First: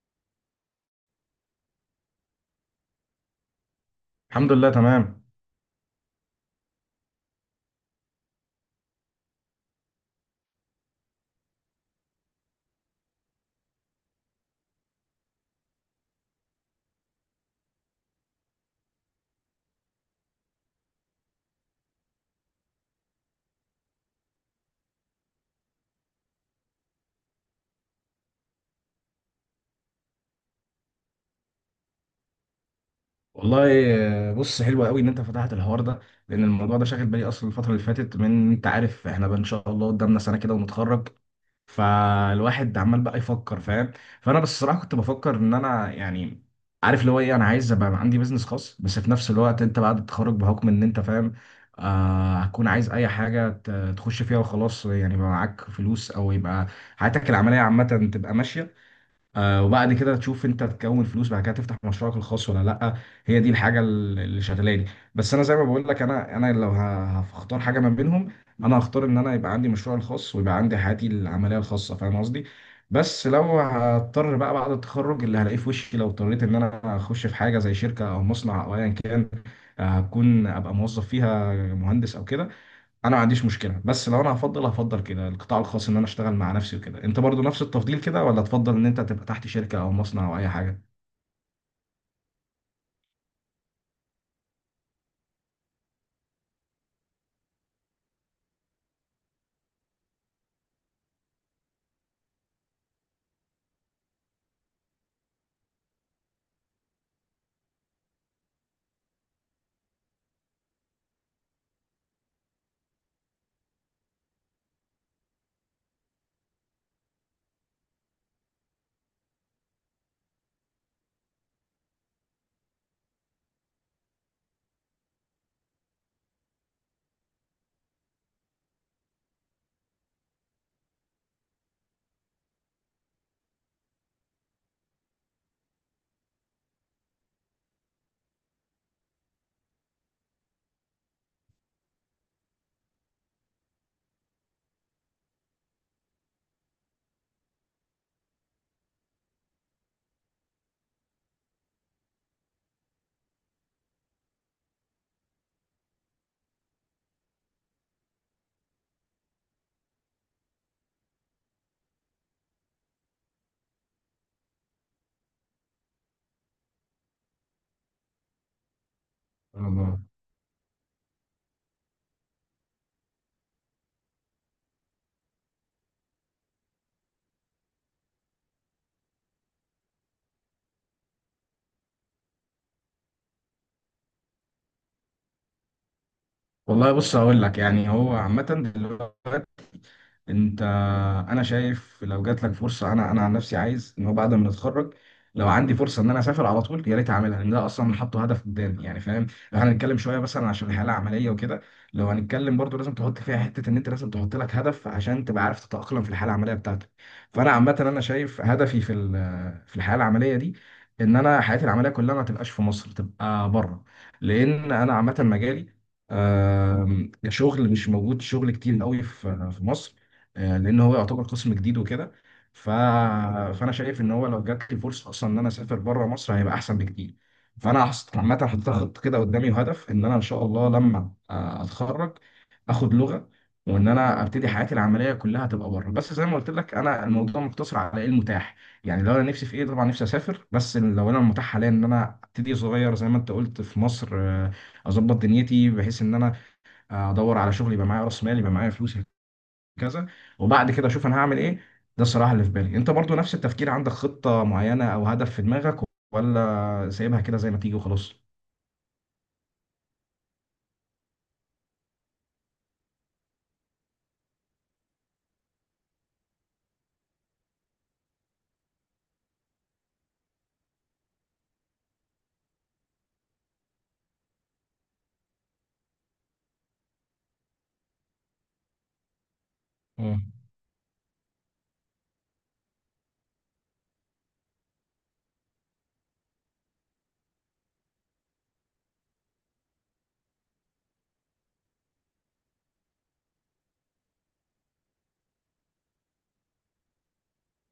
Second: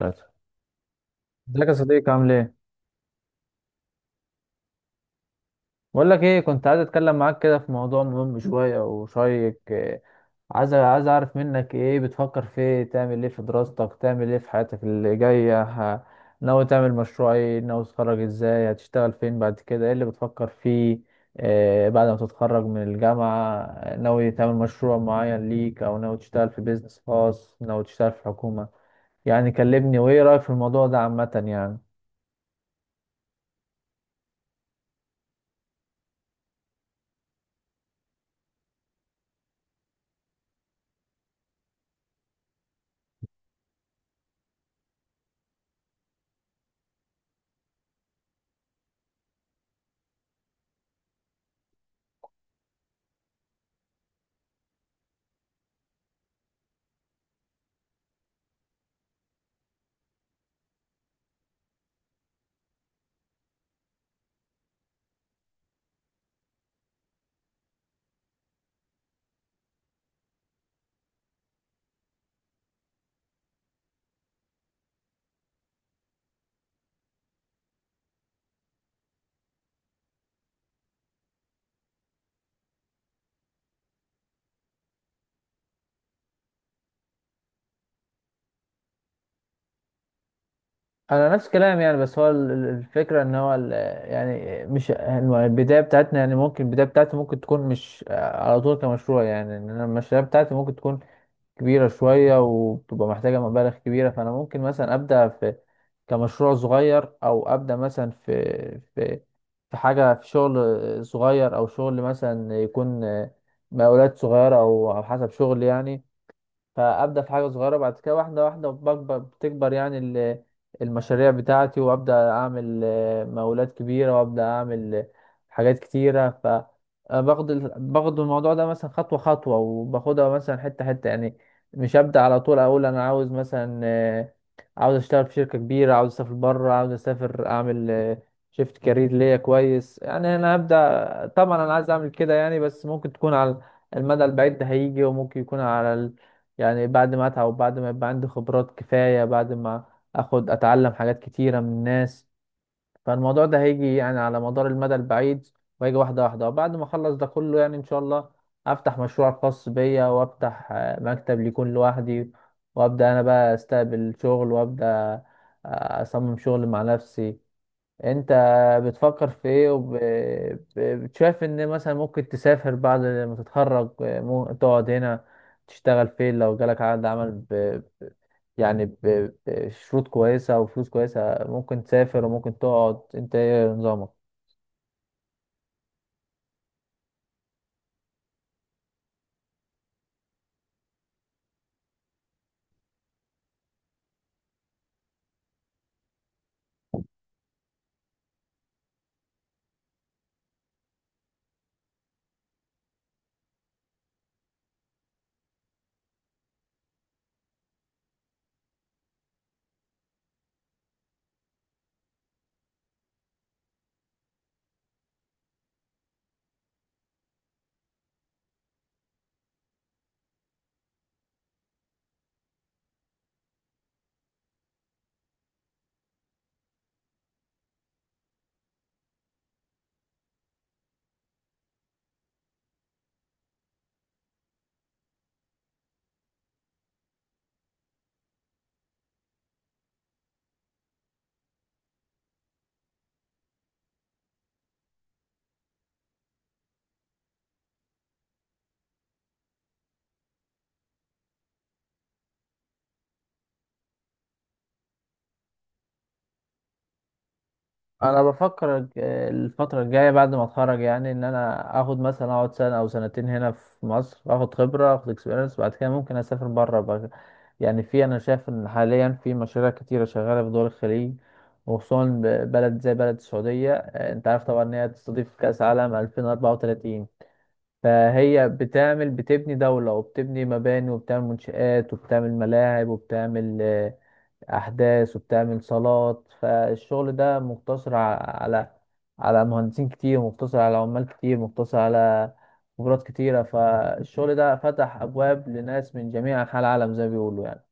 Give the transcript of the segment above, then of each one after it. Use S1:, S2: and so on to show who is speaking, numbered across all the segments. S1: ثلاثة. ازيك يا صديقي؟ عامل ايه؟
S2: الحمد لله تمام.
S1: بقول لك ايه، كنت عايز اتكلم معاك كده في موضوع مهم شوية وشيق. إيه، عايز عايز اعرف منك ايه بتفكر، في ايه تعمل، ايه في دراستك، تعمل ايه في حياتك اللي جاية؟ ناوي تعمل مشروع ايه؟ ناوي تتخرج ازاي؟ هتشتغل فين بعد كده؟ ايه اللي بتفكر فيه إيه بعد ما تتخرج من الجامعة؟ ناوي تعمل مشروع معين ليك او ناوي تشتغل في بيزنس خاص، ناوي تشتغل في حكومة؟ يعني كلمني، وايه رأيك في الموضوع ده عامة يعني.
S2: والله، آه، بص، حلو قوي ان انت فتحت الحوار ده. لان الموضوع ده شاغل بالي اصلا الفتره اللي فاتت. من انت عارف احنا بقى ان شاء الله قدامنا سنه كده ونتخرج. فالواحد عمال بقى يفكر، فاهم؟ فانا بس الصراحه كنت بفكر ان انا يعني عارف اللي هو ايه، انا عايز ابقى عندي بيزنس خاص. بس في نفس الوقت انت بعد التخرج بحكم ان انت فاهم، آه، هتكون عايز اي حاجه تخش فيها وخلاص، يعني يبقى معاك فلوس او يبقى حياتك العمليه عامه تبقى ماشيه. آه، وبعد كده تشوف انت تكون فلوس بعد كده تفتح مشروعك الخاص ولا لا. هي دي الحاجه اللي شغلاني. بس انا زي ما بقول لك انا لو هختار حاجه ما بينهم. انا هختار ان انا يبقى عندي مشروع الخاص ويبقى عندي حياتي العمليه الخاصه، فاهم قصدي؟ بس لو هضطر بقى بعد التخرج اللي هلاقيه في وشي، لو اضطريت ان انا اخش في حاجه زي شركه او مصنع او ايا كان، آه، هكون ابقى موظف فيها مهندس او كده. انا ما عنديش مشكله. بس لو انا هفضل كده القطاع الخاص ان انا اشتغل مع نفسي وكده، انت برضو نفس التفضيل كده ولا تفضل ان انت تبقى تحت شركه او مصنع او اي حاجه؟
S1: انا نفس كلام يعني، بس هو الفكره ان يعني مش البدايه بتاعتنا، يعني ممكن البدايه بتاعتي ممكن تكون مش على طول كمشروع، يعني ان انا المشاريع بتاعتي ممكن تكون كبيره شويه وبتبقى محتاجه مبالغ كبيره. فانا ممكن مثلا ابدا في كمشروع صغير او ابدا مثلا في في حاجه، في شغل صغير، او شغل مثلا يكون مقاولات صغيره او او حسب شغل يعني. فابدا في حاجه صغيره، بعد كده واحده واحده بكبر بتكبر يعني المشاريع بتاعتي، وابدا اعمل مقاولات كبيره، وابدا اعمل حاجات كتيره. ف آه، باخد باخد الموضوع ده مثلا خطوه خطوه، وباخدها مثلا حته حته يعني. مش ابدا على طول اقول انا عاوز مثلا عاوز اشتغل في شركه كبيره، عاوز اسافر بره، عاوز اسافر اعمل شيفت كارير ليا كويس يعني. انا هبدا طبعا، انا عايز اعمل كده يعني، بس ممكن تكون على المدى البعيد. ده هيجي وممكن يكون على يعني بعد ما اتعب، وبعد ما يبقى عندي خبرات كفاية، بعد ما اخد اتعلم حاجات كتيرة من الناس. فالموضوع ده هيجي يعني على مدار المدى البعيد، وهيجي واحدة واحدة. وبعد ما اخلص ده كله يعني ان شاء الله افتح مشروع خاص بيا، وافتح مكتب ليكون لوحدي، وابدا انا بقى استقبل شغل، وابدا اصمم شغل مع نفسي. انت بتفكر في ايه؟
S2: الله.
S1: وبتشايف ان مثلا ممكن تسافر بعد ما تتخرج، تقعد هنا تشتغل فين؟ لو جالك عقد عمل ب... يعني ب... بشروط كويسة وفلوس كويسة، ممكن تسافر وممكن تقعد؟ انت ايه نظامك؟
S2: والله، بص هقول لك، يعني هو عامه دلوقتي، انت، انا شايف لو جات لك فرصه، انا عن نفسي عايز ان هو بعد ما نتخرج لو عندي فرصه ان انا اسافر على طول يا ريت اعملها، لان ده اصلا حاطه هدف قدامي، يعني فاهم؟ لو هنتكلم شويه مثلا عشان الحاله العمليه وكده، لو هنتكلم برضو لازم تحط فيها حته ان انت لازم تحط لك هدف عشان تبقى عارف تتاقلم في الحاله العمليه بتاعتك. فانا عامه انا شايف هدفي في في الحياه العمليه دي ان انا حياتي العمليه كلها ما تبقاش في مصر، تبقى بره. لان انا عامه مجالي، كشغل مش موجود شغل كتير قوي في مصر. آه، لان هو يعتبر قسم جديد وكده. ف... فانا شايف ان هو لو جات لي فرصه اصلا ان انا اسافر بره مصر هيبقى احسن بكتير. فانا عامه حطيت خطه كده قدامي وهدف ان انا ان شاء الله لما، آه، اتخرج، اخد لغه وان انا ابتدي حياتي العمليه كلها تبقى بره. بس زي ما قلت لك انا الموضوع مقتصر على ايه المتاح. يعني لو انا نفسي في ايه طبعا نفسي اسافر، بس لو انا المتاح حاليا ان انا ابتدي صغير زي ما انت قلت في مصر، آه، اظبط دنيتي بحيث ان انا، آه، ادور على شغل، يبقى معايا راس مال، يبقى معايا فلوس، كذا. وبعد كده اشوف انا هعمل ايه. ده الصراحه اللي في بالي. انت برضو نفس التفكير؟ عندك خطه معينه او هدف في دماغك ولا سايبها كده زي ما تيجي وخلاص؟
S1: انا بفكر الفتره الجايه بعد ما اتخرج، يعني ان انا اخد مثلا اقعد سنه او سنتين هنا في مصر، اخد خبره، اخد اكسبيرينس، بعد كده ممكن اسافر بره بقى. يعني في، انا شايف ان حاليا في مشاريع كتيره شغاله في دول الخليج، وخصوصا بلد زي بلد السعوديه. انت عارف طبعا ان هي تستضيف كاس عالم 2034، فهي بتعمل، بتبني دوله،
S2: مم.
S1: وبتبني مباني، وبتعمل منشآت، وبتعمل ملاعب، وبتعمل احداث، وبتعمل صالات. فالشغل ده مقتصر على على مهندسين كتير، مقتصر على عمال كتير، مقتصر على خبرات كتيرة. فالشغل ده فتح ابواب لناس من جميع انحاء العالم زي ما بيقولوا يعني.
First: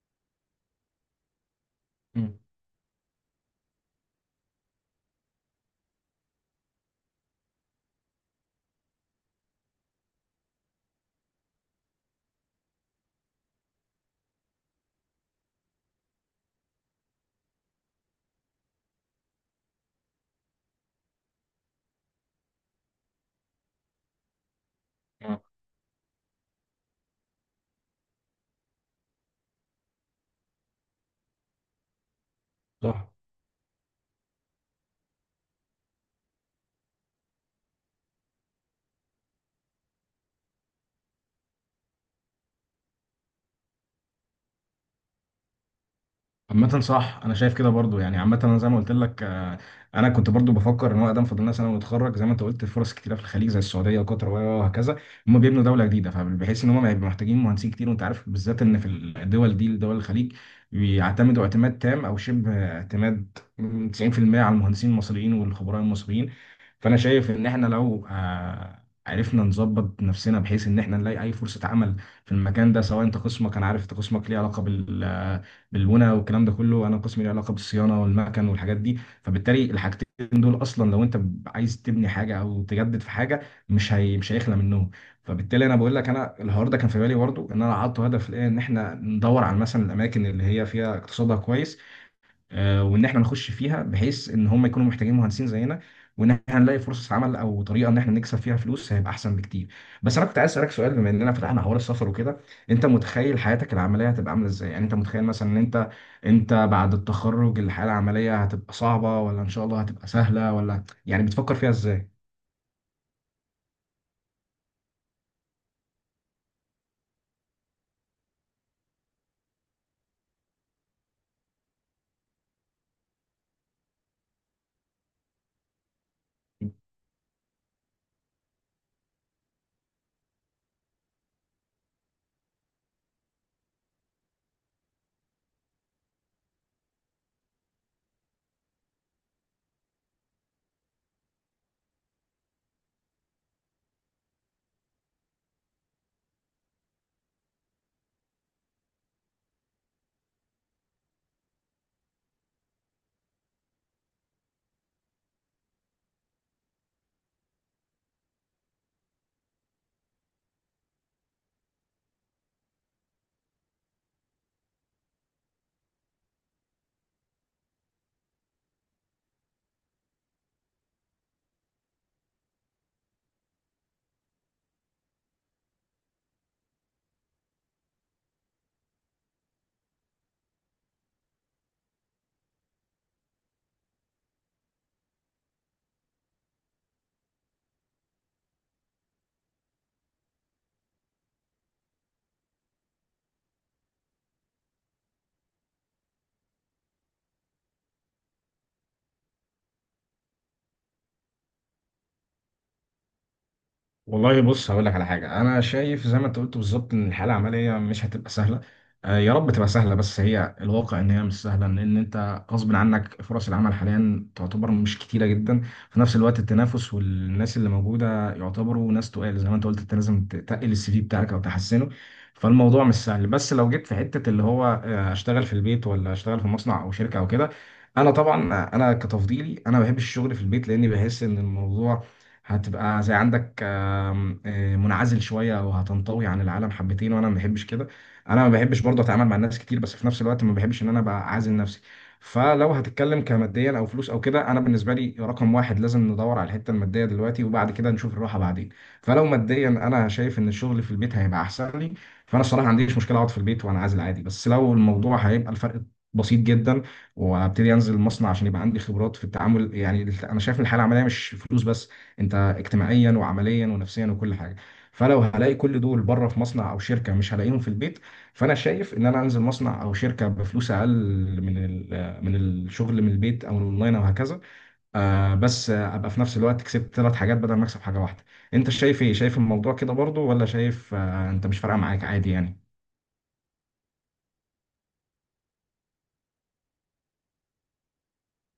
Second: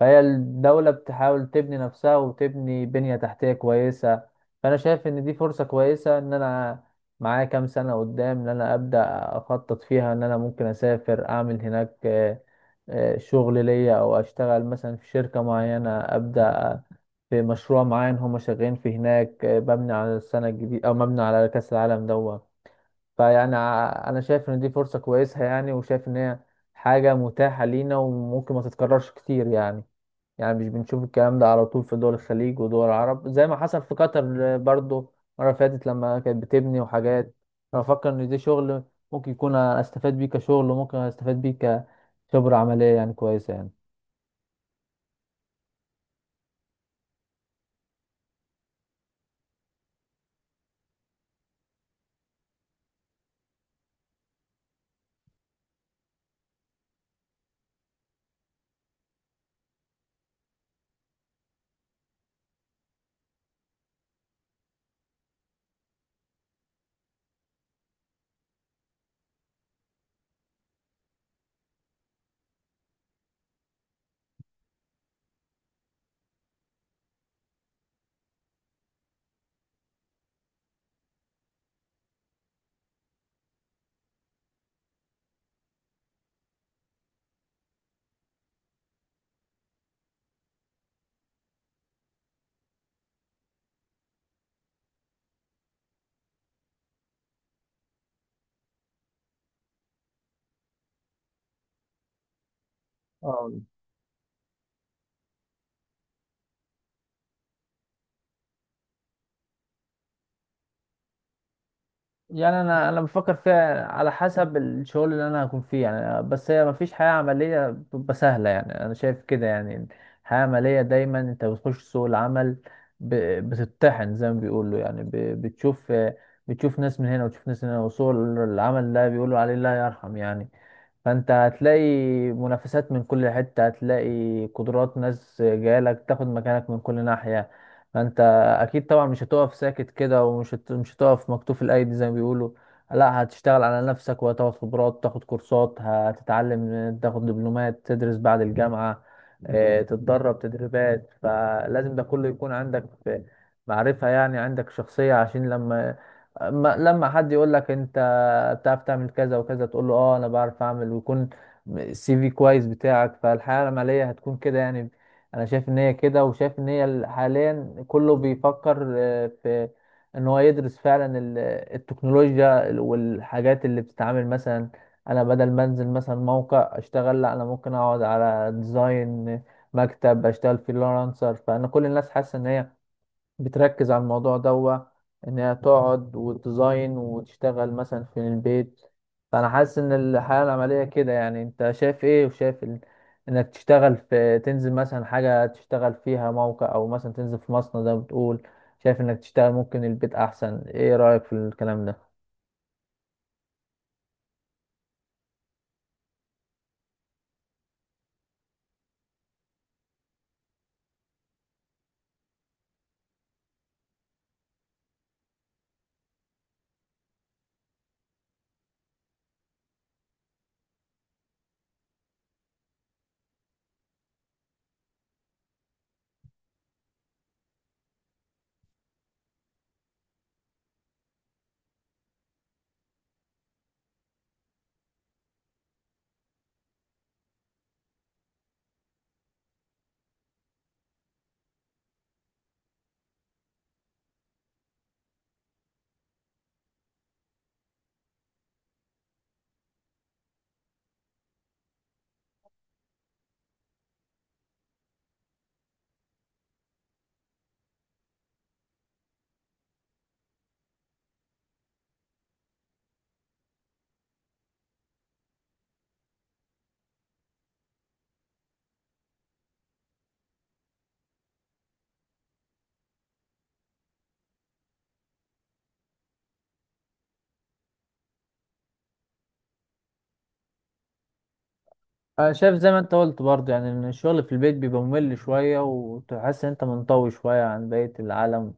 S1: فهي الدولة بتحاول تبني نفسها
S2: مم.
S1: وتبني بنية تحتية كويسة. فأنا شايف إن دي فرصة كويسة، إن أنا معايا كام سنة قدام إن أنا أبدأ أخطط فيها، إن أنا ممكن أسافر أعمل هناك شغل ليا، أو أشتغل مثلا في شركة معينة، أبدأ في مشروع معين هما شغالين فيه هناك، مبني على السنة الجديدة أو مبني على كأس العالم دوت. فيعني أنا شايف إن دي فرصة
S2: مم.
S1: كويسة يعني، وشايف إن هي حاجة متاحة لينا، وممكن ما تتكررش كتير يعني. يعني مش بنشوف الكلام ده على طول في دول الخليج ودول
S2: صح.
S1: العرب، زي ما حصل في قطر برضو المرة اللي فاتت لما كانت بتبني وحاجات. أنا بفكر إن ده شغل ممكن يكون أستفاد بيه كشغل، وممكن أستفاد بيه كخبرة عملية يعني كويسة يعني.
S2: عامة صح، أنا شايف كده برضو يعني. عامة أنا زي ما قلت لك، آه، أنا كنت برضو بفكر إن هو أقدم فاضل لنا سنة ونتخرج، زي ما أنت قلت فرص كتيرة في الخليج زي السعودية وقطر وهكذا. هم بيبنوا دولة جديدة فبحيث إن هم هيبقوا محتاجين مهندسين كتير. وأنت عارف بالذات إن في الدول دي دول الخليج بيعتمدوا اعتماد تام أو شبه اعتماد 90% على المهندسين المصريين والخبراء المصريين. فأنا شايف إن إحنا لو، آه، عرفنا نظبط نفسنا بحيث إن إحنا نلاقي أي فرصة عمل في المكان ده، سواء أنت قسمك، أنا عارف أنت قسمك ليه علاقة بالبنى والكلام ده كله، انا قسمي له علاقه بالصيانه والمكن والحاجات دي. فبالتالي الحاجتين دول اصلا لو انت عايز تبني حاجه او تجدد في حاجه، مش هيخلى منهم. فبالتالي انا بقول لك، انا الهارد ده كان في بالي برضه ان انا حاطه هدف الان ان احنا ندور على مثلا الاماكن اللي هي فيها اقتصادها كويس، آه، وان احنا نخش فيها بحيث ان هم يكونوا محتاجين مهندسين زينا، وان احنا نلاقي فرصة عمل او طريقة ان احنا نكسب فيها فلوس هيبقى احسن بكتير. بس انا كنت عايز اسالك سؤال، بما اننا فتحنا حوار السفر وكده، انت متخيل
S1: اه.
S2: حياتك العملية هتبقى عاملة ازاي؟ يعني انت متخيل مثلا ان انت، انت بعد التخرج الحياة العملية هتبقى صعبة ولا ان شاء الله هتبقى سهلة ولا يعني بتفكر فيها ازاي؟
S1: يعني انا بفكر فيها على حسب الشغل اللي انا هكون فيه يعني، بس هي مفيش حياة عملية بتبقى سهلة يعني، انا شايف كده يعني. الحياة العملية دايما انت بتخش سوق العمل، ب- بتتطحن زي ما بيقولوا يعني. بتشوف ناس من هنا وتشوف ناس من هنا، وسوق العمل ده بيقولوا عليه لا يرحم يعني. فانت هتلاقي منافسات من كل حتة، هتلاقي قدرات ناس جايلك تاخد مكانك من كل ناحية. فانت اكيد طبعا مش هتقف ساكت كده، ومش هت... مش هتقف مكتوف الايدي زي ما بيقولوا. لا، هتشتغل على نفسك، وهتاخد خبرات، تاخد كورسات، هتتعلم، تاخد دبلومات، تدرس بعد الجامعة، تتدرب تدريبات. فلازم ده كله يكون عندك في معرفة يعني، عندك شخصية، عشان لما لما حد يقول لك انت بتعرف تعمل كذا وكذا، تقول له اه انا بعرف اعمل، ويكون السي في كويس بتاعك. فالحياة العملية هتكون كده يعني. انا شايف ان هي كده، وشايف ان هي حاليا كله بيفكر في ان هو يدرس فعلا التكنولوجيا والحاجات اللي بتتعامل. مثلا انا بدل ما انزل مثلا موقع اشتغل، لا، انا ممكن اقعد على ديزاين مكتب، اشتغل فريلانسر. فانا كل الناس حاسه ان هي بتركز على الموضوع دوا، انها تقعد وتديزاين وتشتغل مثلا في البيت. فانا حاسس ان الحياة العملية كده يعني. انت شايف ايه؟ وشايف ال... انك تشتغل في، تنزل مثلا حاجة تشتغل فيها موقع، او مثلا تنزل في مصنع زي ما بتقول؟ شايف انك تشتغل ممكن البيت احسن؟ ايه رأيك في الكلام ده؟
S2: والله بص هقول لك على حاجه، انا شايف زي ما انت قلت بالظبط ان الحاله العمليه مش هتبقى سهله. آه، يا رب تبقى سهله، بس هي الواقع ان هي مش سهله. لان انت غصب عنك فرص العمل حاليا تعتبر مش كتيره جدا. في نفس الوقت التنافس والناس اللي موجوده يعتبروا ناس تقال، زي ما انت قلت انت لازم تقل السي في بتاعك او تحسنه. فالموضوع مش سهل. بس لو جيت في حته اللي هو، آه، اشتغل في البيت ولا اشتغل في مصنع او شركه او كده، انا طبعا، آه، انا كتفضيلي انا بحب الشغل في البيت، لان بحس ان الموضوع هتبقى زي عندك، آه، منعزل شويه او هتنطوي عن العالم حبتين، وانا ما بحبش كده. انا ما بحبش برضه اتعامل مع الناس كتير، بس في نفس الوقت ما بحبش ان انا ابقى عازل نفسي. فلو هتتكلم كماديا او فلوس او كده، انا بالنسبه لي رقم واحد لازم ندور على الحته الماديه دلوقتي وبعد كده نشوف الراحه بعدين. فلو ماديا انا شايف ان الشغل في البيت هيبقى احسن لي. فانا الصراحه ما عنديش مشكله اقعد في البيت وانا عازل عادي، بس لو الموضوع هيبقى الفرق بسيط جدا، وابتدي انزل المصنع عشان يبقى عندي خبرات في التعامل، يعني انا شايف ان الحاله العمليه مش فلوس بس، انت اجتماعيا وعمليا ونفسيا وكل حاجه. فلو هلاقي كل دول بره في مصنع او شركه مش هلاقيهم في البيت. فانا شايف ان انا انزل مصنع او شركه بفلوس اقل من من الشغل من البيت او الاونلاين او هكذا، آه، بس آه، ابقى في نفس الوقت كسبت ثلاث حاجات بدل ما اكسب حاجه واحده. انت شايف ايه؟ شايف الموضوع كده برضو ولا شايف، آه، انت مش فارقه معاك عادي
S1: أنا شايف
S2: يعني؟
S1: زي ما انت قلت برضه يعني، ان الشغل في البيت بيبقى ممل شوية، وتحس ان انت منطوي شوية عن بقية العالم.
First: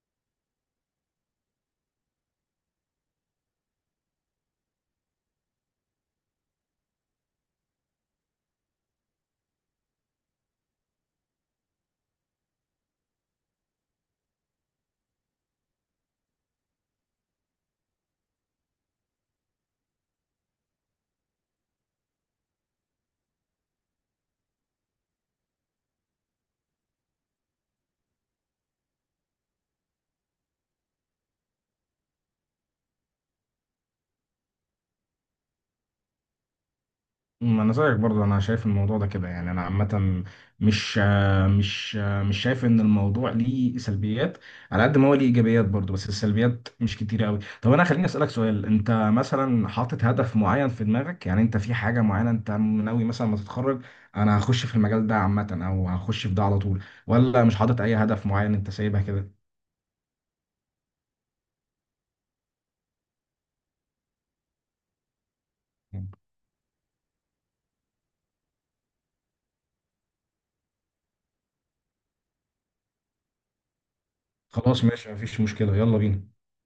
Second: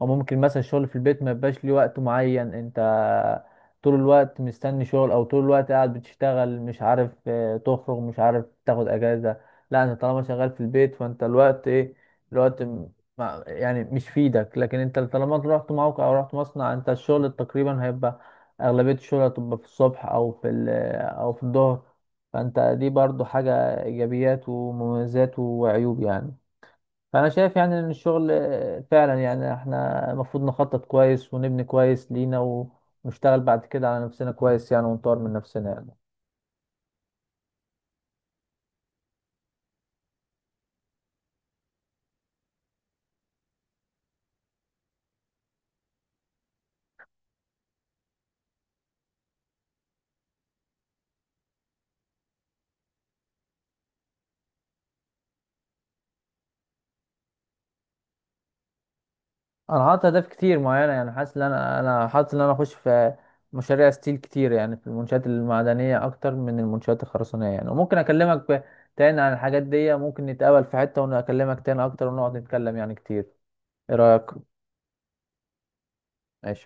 S1: وممكن مثلا الشغل في البيت ما يبقاش ليه وقت معين، انت طول الوقت مستني شغل، او طول الوقت قاعد بتشتغل، مش عارف تخرج، مش عارف تاخد اجازة. لا، انت طالما شغال في البيت فانت الوقت ايه، الوقت م- يعني مش في ايدك. لكن انت طالما رحت موقع او رحت مصنع، انت الشغل تقريبا هيبقى اغلبية الشغل هتبقى في الصبح او في او في الظهر. فانت دي برضو حاجة ايجابيات ومميزات وعيوب يعني. فانا شايف يعني ان الشغل فعلا يعني احنا المفروض نخطط كويس، ونبني كويس لينا، ونشتغل بعد كده على نفسنا كويس يعني، ونطور من نفسنا يعني.
S2: ما انا زيك برضو، انا شايف الموضوع ده كده يعني. انا عامه مش مش شايف ان الموضوع ليه سلبيات على قد ما هو ليه ايجابيات برضو، بس السلبيات مش كتيره قوي. طب انا خليني اسالك سؤال، انت مثلا حاطط هدف معين في دماغك؟ يعني انت في حاجه معينه انت ناوي مثلا ما تتخرج انا هخش في المجال ده عامه او هخش في ده على طول، ولا مش حاطط اي هدف معين انت سايبها كده؟
S1: انا حاطط اهداف كتير معينة يعني، حاسس ان انا حاطط ان انا اخش في مشاريع ستيل كتير يعني، في المنشآت المعدنية اكتر من المنشآت الخرسانية يعني. وممكن اكلمك تاني عن الحاجات دي، ممكن نتقابل في حتة وانا اكلمك تاني اكتر ونقعد نتكلم يعني كتير. ايه رأيك؟
S2: خلاص، ماشي، مفيش مشكله، يلا بينا.
S1: ماشي.